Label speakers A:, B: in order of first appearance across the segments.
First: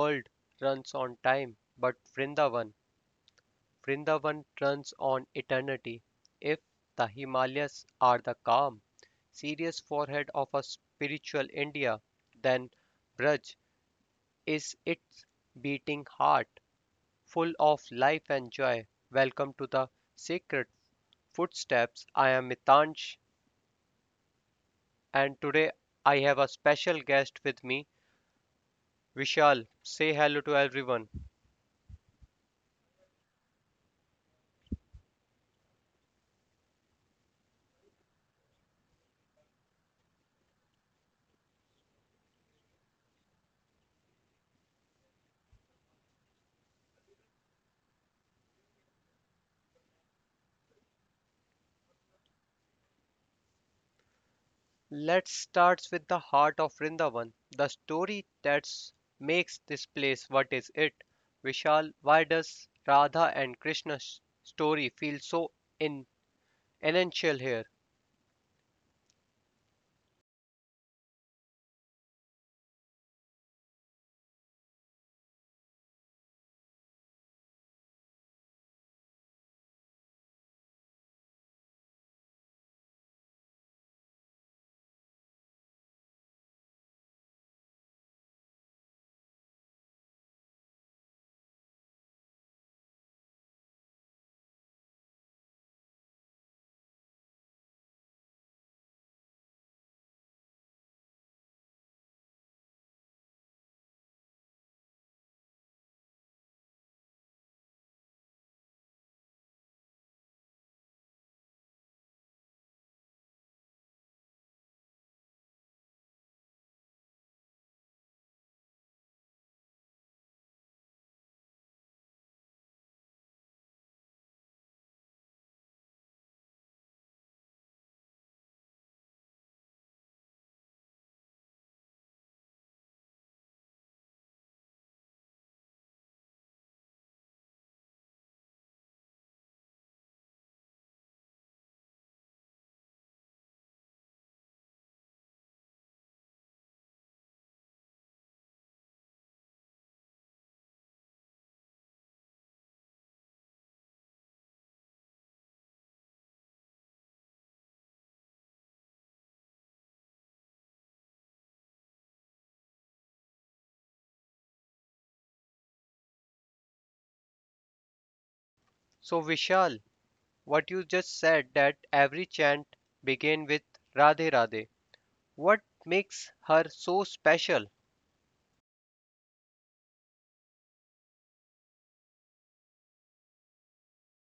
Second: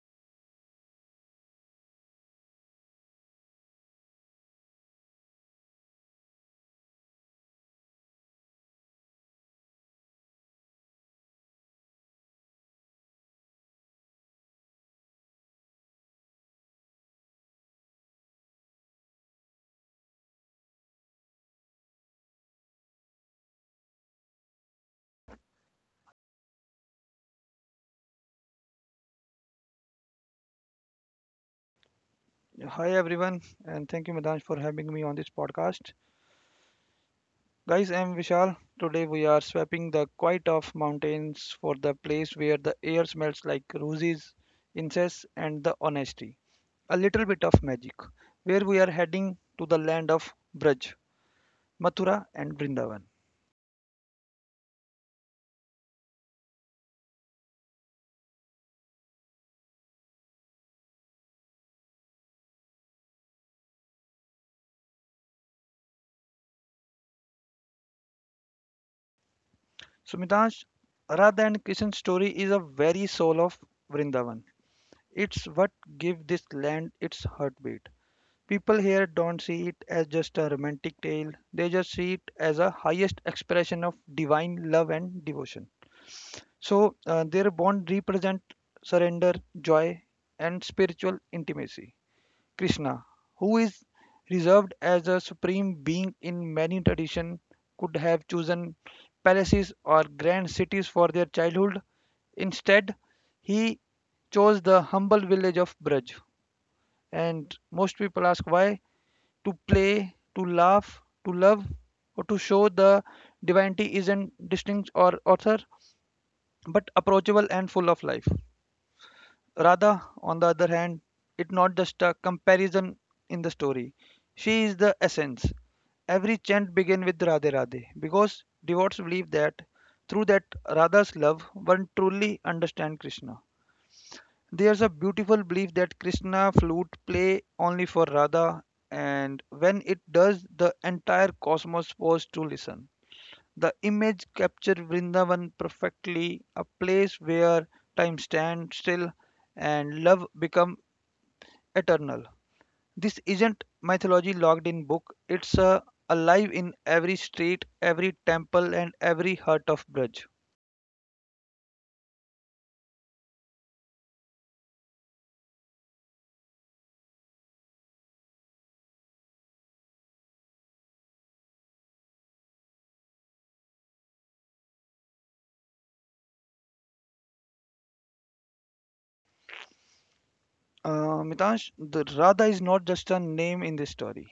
A: world runs on time, but Vrindavan runs on eternity. If the Himalayas are the calm, serious forehead of a spiritual India, then Braj is its beating heart, full of life and joy. Welcome to the sacred footsteps. I am Mitansh, and today I have a special guest with me, Vishal. Say hello to everyone.
B: Hi everyone, and thank you, Madanj, for having me on this podcast. Guys, I'm Vishal. Today we are swapping the quiet of mountains for the place where the air smells like roses, incense, and the honesty. A little bit of magic. Where we are heading to the land of Braj, Mathura, and Vrindavan.
A: Let's start with the heart of Vrindavan, the story that makes this place what is it. Vishal, why does Radha and Krishna's story feel so in essential here?
B: So, Madanj, Radha and Krishna's story is a very soul of Vrindavan. It's what gives this land its heartbeat. People here don't see it as just a romantic tale, they just see it as a highest expression of divine love and devotion. So, their bond represent surrender, joy, and spiritual intimacy. Krishna, who is reserved as a supreme being in many traditions, could have chosen palaces or grand cities for their childhood. Instead, he chose the humble village of Braj. And most people ask why to play, to laugh, to love, or to show the divinity isn't distinct or author, but approachable and full of life. Radha, on the other hand, it's not just a comparison in the story. She is the essence. Every chant begins with Radhe Radhe because devotees believe that through that Radha's love one truly understands Krishna. There's a beautiful belief that Krishna flute play only for Radha, and when it does, the entire cosmos pause to listen. The image captures Vrindavan perfectly, a place where time stands still and love becomes eternal. This isn't mythology locked in book, it's alive in every street, every temple, and every heart of Braj.
A: So Vishal, what you just said that every chant begin with Radhe Radhe. What makes her so special?
B: Mitansh, the Radha is not just a name in this story.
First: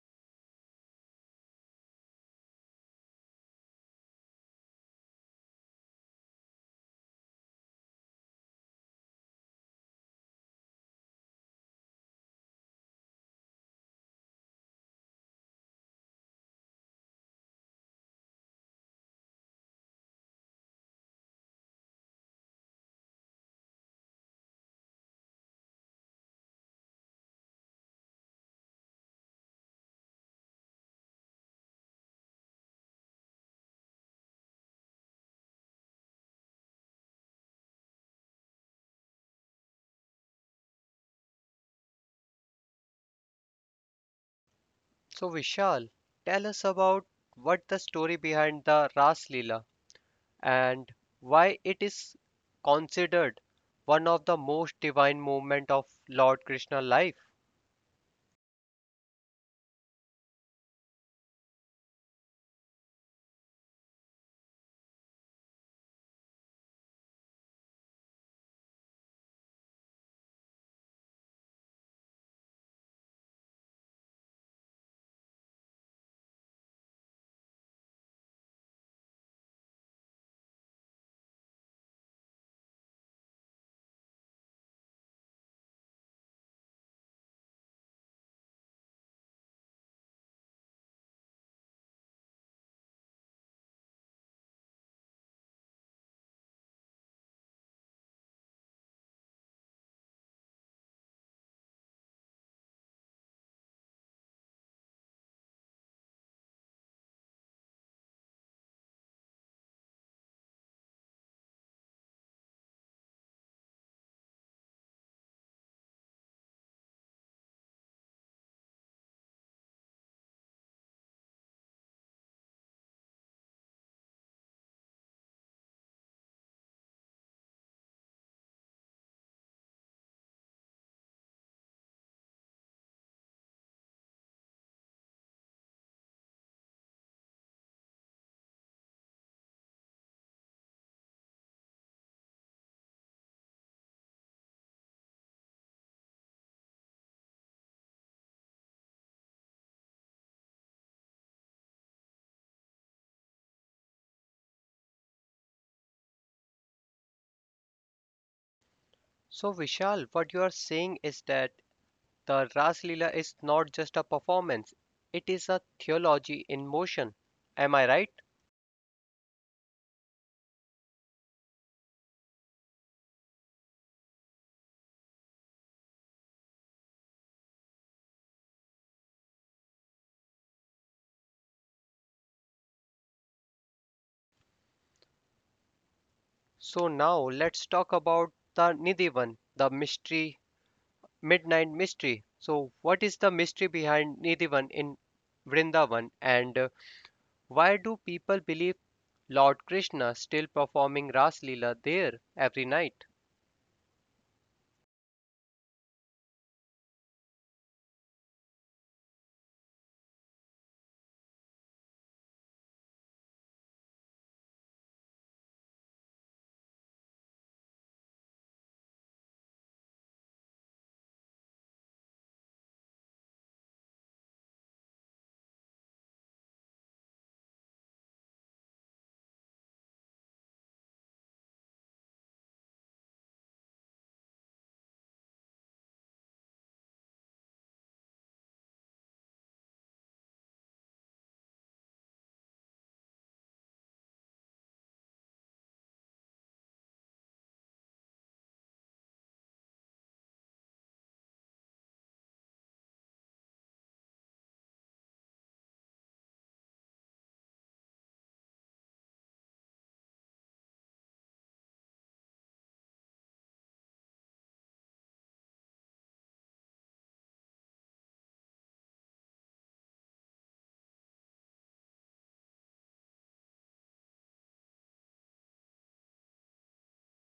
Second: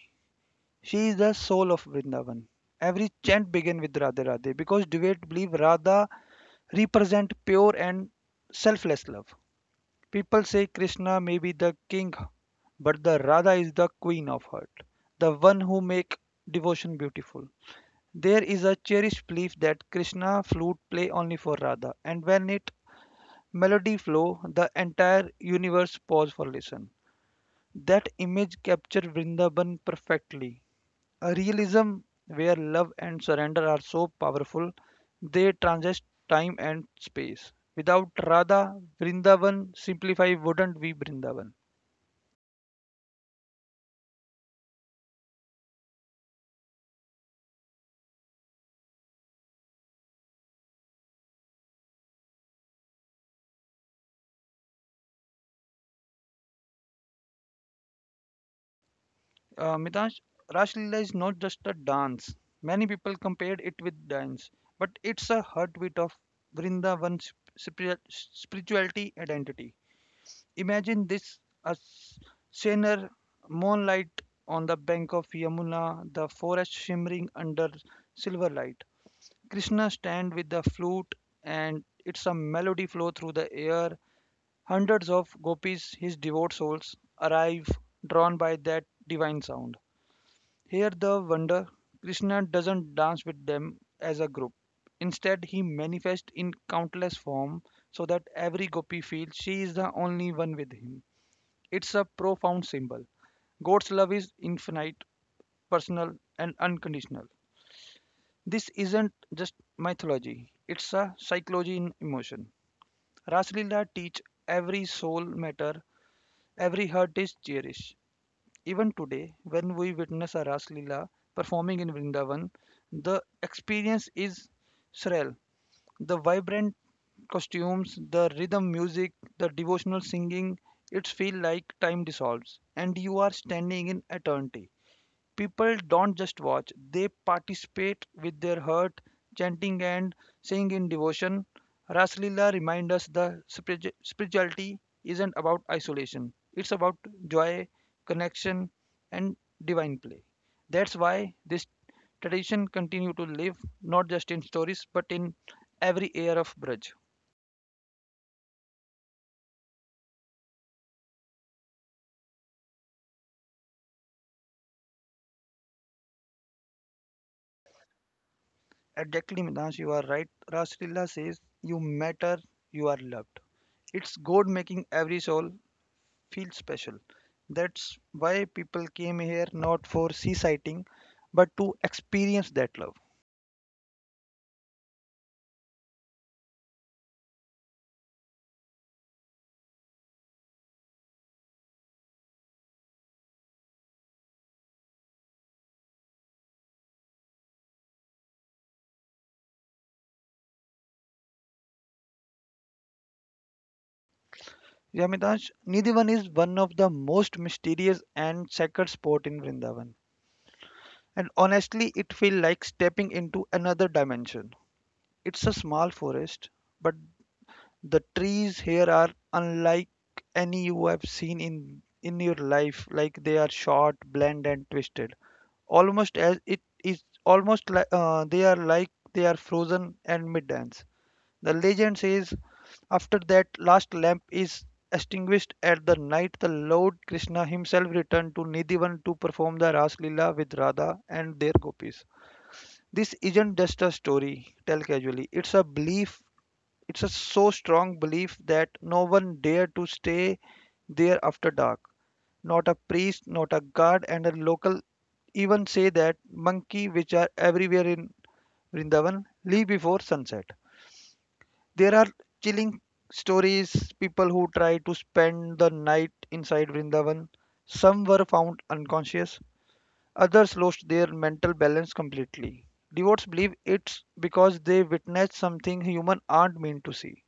B: She is the soul of Vrindavan. Every chant begins with Radhe Radhe because devotees believe Radha represent pure and selfless love. People say Krishna may be the king, but the Radha is the queen of heart, the one who make devotion beautiful. There is a cherished belief that Krishna flute play only for Radha, and when it melody flow, the entire universe pause for listen. That image capture Vrindavan perfectly, a realism where love and surrender are so powerful they transcend time and space. Without Radha, Vrindavan simplify wouldn't be Vrindavan.
A: So Vishal, tell us about what the story behind the Ras Leela. And why it is considered one of the most divine movement of Lord Krishna life.
B: Mitansh, Rash Leela is not just a dance. Many people compared it with dance, but it's a heartbeat of Vrindavan's spirituality identity. Imagine this, a scener, moonlight on the bank of Yamuna, the forest shimmering under silver light, Krishna stand with the flute and it's a melody flow through the air. Hundreds of gopis, his devout souls, arrive drawn by that divine sound. Here the wonder, Krishna doesn't dance with them as a group. Instead, he manifests in countless form so that every gopi feels she is the only one with him. It's a profound symbol. God's love is infinite, personal, and unconditional. This isn't just mythology, it's a psychology in emotion. Raslila teach every soul matter, every heart is cherished. Even today, when we witness a Raslila performing in Vrindavan, the experience is surreal. The vibrant costumes, the rhythm music, the devotional singing, it feels like time dissolves and you are standing in eternity. People don't just watch, they participate with their heart, chanting and singing in devotion. Raslila reminds us that spirituality isn't about isolation, it's about joy, connection, and divine play. That's why this tradition continues to live not just in stories but in every air of Braj.
A: So Vishal, what you are saying is that the Ras Leela is not just a performance, it is a theology in motion. Am I right?
B: Exactly, Midansh, you are right. Raslila says, you matter, you are loved. It's God making every soul feel special. That's why people came here not for sea sighting but to experience that love.
A: So now let's talk about the Nidhivan, the mystery, midnight mystery. So what is the mystery behind Nidhivan in Vrindavan and why do people believe Lord Krishna still performing Ras Leela there every night.
B: Yamidash, Nidhivan is one of the most mysterious and sacred spot in Vrindavan. And honestly, it feels like stepping into another dimension. It's a small forest, but the trees here are unlike any you have seen in your life. Like they are short, bland, and twisted. Almost as it is, almost like, they are frozen and mid-dance. The legend says after that last lamp is extinguished at the night, the Lord Krishna himself returned to Nidivan to perform the Ras Lila with Radha and their gopis. This isn't just a story, tell casually. It's a belief, it's a so strong belief that no one dare to stay there after dark. Not a priest, not a guard, and a local even say that monkey which are everywhere in Vrindavan leave before sunset. There are chilling stories, people who try to spend the night inside Vrindavan. Some were found unconscious, others lost their mental balance completely. Devotees believe it's because they witnessed something human aren't meant to see.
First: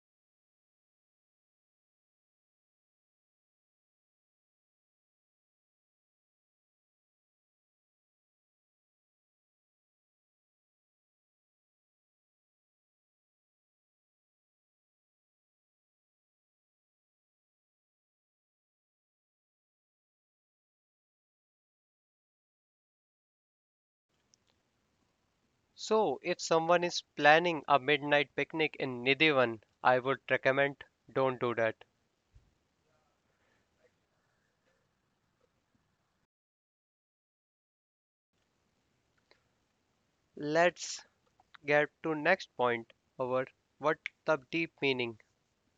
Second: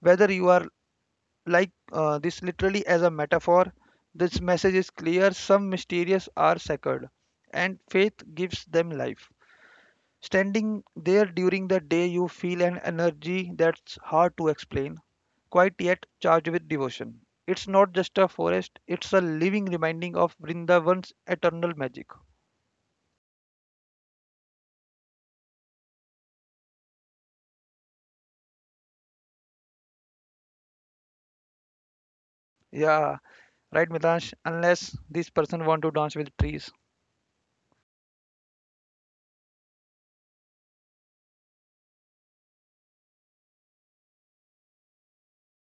B: Whether you are like, this literally as a metaphor, this message is clear. Some mysterious are sacred, and faith gives them life. Standing there during the day, you feel an energy that's hard to explain, quite yet charged with devotion. It's not just a forest, it's a living reminding of Vrindavan's eternal magic.
A: So if someone is planning a midnight picnic in Nidivan, I would recommend don't do that.
B: Yeah, right, Mitansh, unless this person want to dance with trees.
A: Let's get to next point over what the deep meaning.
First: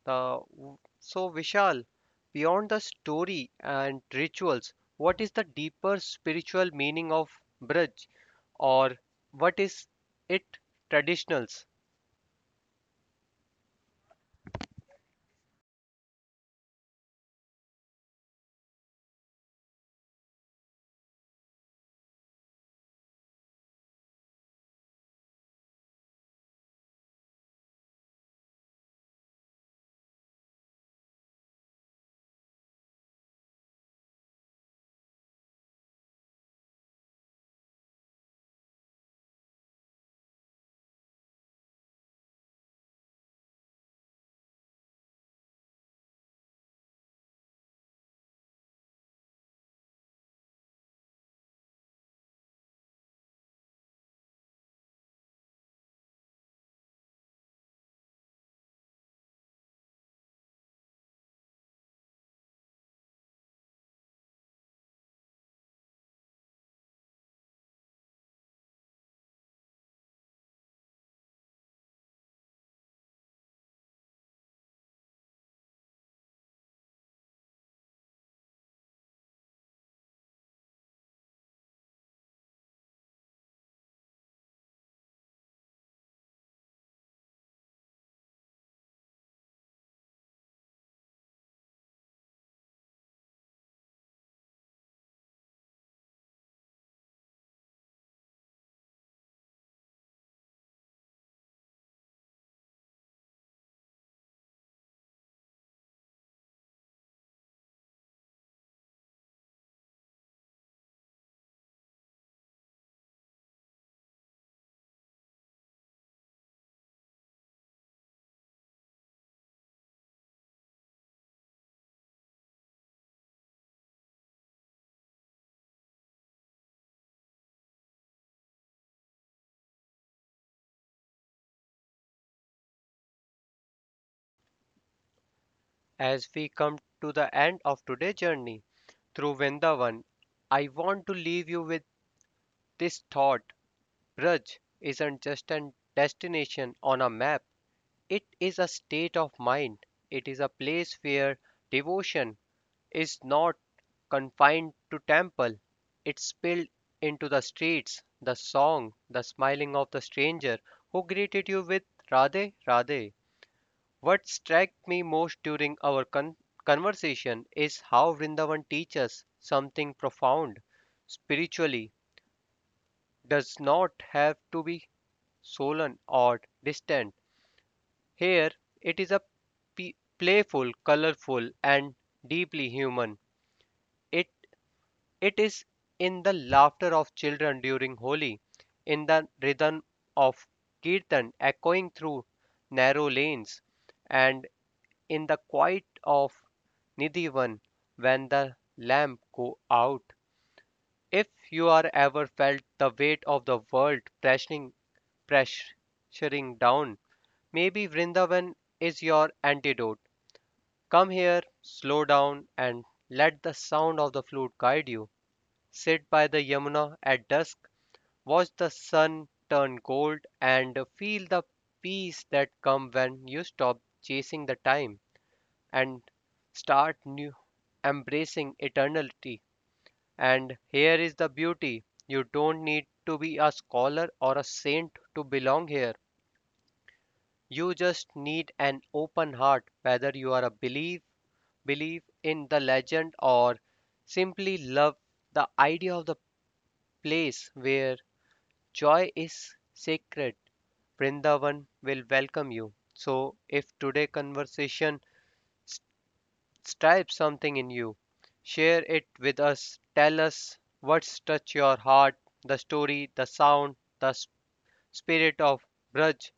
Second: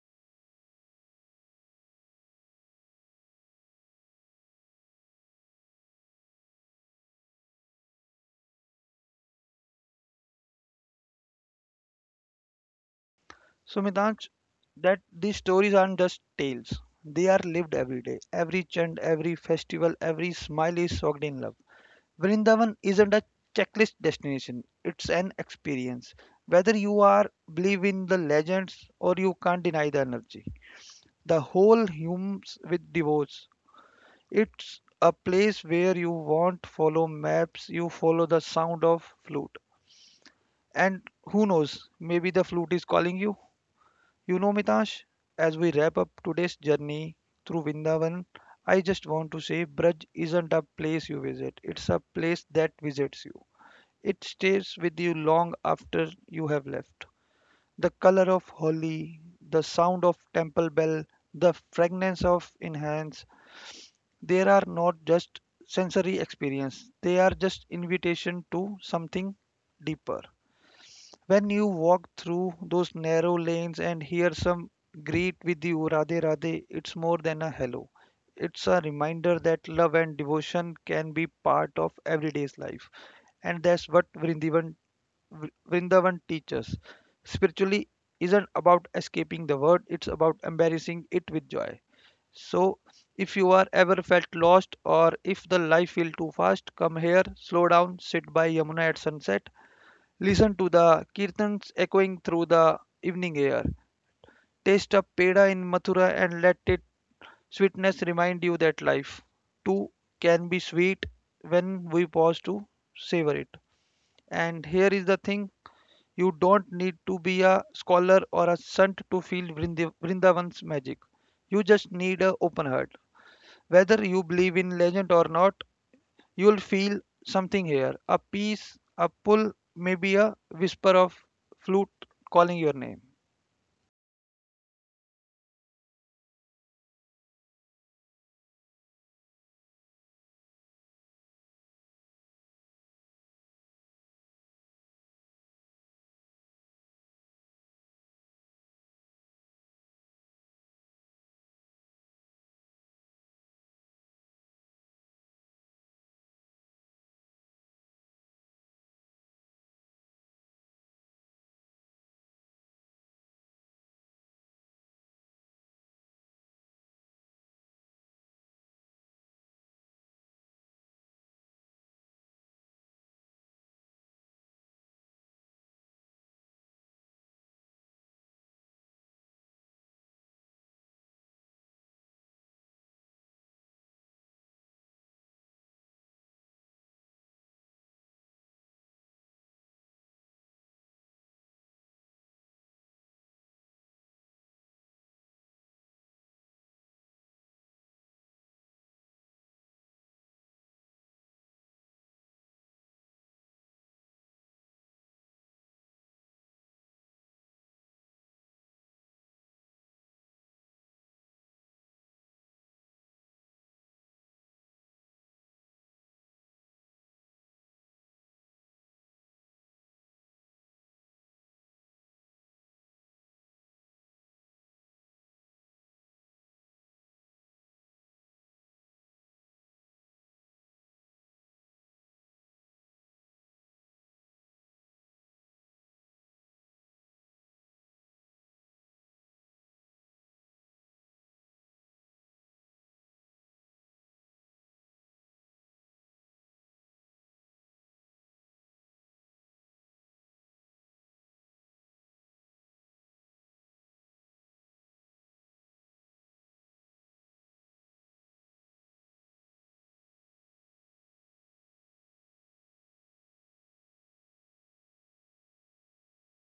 A: The so Vishal, beyond the story and rituals, what is the deeper spiritual meaning of Braj or what is it traditionals?
B: So, Mitanj, that these stories aren't just tales. They are lived every day. Every chant, every festival, every smile is soaked in love. Vrindavan isn't a checklist destination, it's an experience. Whether you are believe in the legends or you can't deny the energy. The whole hums with devotes. It's a place where you won't follow maps, you follow the sound of flute. And who knows, maybe the flute is calling you. You know, Mitash, as we wrap up today's journey through Vindavan, I just want to say Braj isn't a place you visit, it's a place that visits you. It stays with you long after you have left. The color of holly, the sound of temple bell, the fragrance of incense, they are not just sensory experience, they are just invitation to something deeper. When you walk through those narrow lanes and hear some greet with you, Radhe Radhe, it's more than a hello. It's a reminder that love and devotion can be part of everyday's life. And that's what Vrindavan, Vrindavan teaches. Spiritually isn't about escaping the world, it's about embracing it with joy. So, if you are ever felt lost or if the life feel too fast, come here, slow down, sit by Yamuna at sunset, listen to the kirtans echoing through the evening air. Taste a peda in Mathura and let its sweetness remind you that life too can be sweet when we pause to savor it. And here is the thing, you don't need to be a scholar or a saint to feel Vrindavan's magic. You just need an open heart. Whether you believe in legend or not, you'll feel something here, a peace, a pull, maybe a whisper of flute calling your name.
A: As we come to the end of today's journey, through Vrindavan. I want to leave you with this thought Braj isn't just a destination on a map, it is a state of mind. It is a place where devotion is not confined to temple, it spilled into the streets, the song, the smiling of the stranger who greeted you with Radhe Radhe. What struck me most during conversation is how Vrindavan teaches something profound spiritually does not have to be solemn or distant. Here it is a p- playful, colorful and deeply human. It it is in the laughter of children during Holi, in the rhythm of kirtan echoing through narrow lanes and in the quiet of Nidhivan, when the lamp go out, if you are ever felt the weight of the world pressing pressuring down, maybe Vrindavan is your antidote. Come here, slow down, and let the sound of the flute guide you. Sit by the Yamuna at dusk, watch the sun turn gold, and feel the peace that comes when you stop chasing the time and start new embracing eternity. And here is the beauty. You don't need to be a scholar or a saint to belong here. You just need an open heart, whether you believe in the legend or simply love the idea of the place where joy is sacred. Vrindavan will welcome you. So if today conversation Stripe something in you. Share it with us. Tell us what's touched your heart, the story, the sound, the spirit of Braj.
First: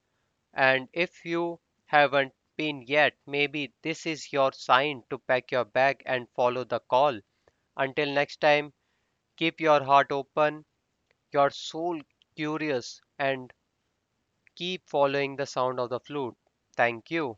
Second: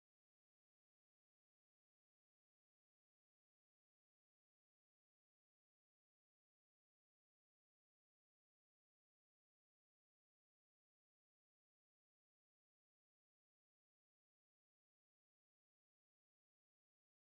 A: And if you haven't been yet, maybe this is your sign to pack your bag and follow the call. Until next time, keep your heart open, your soul curious, and keep following the sound of the flute. Thank you.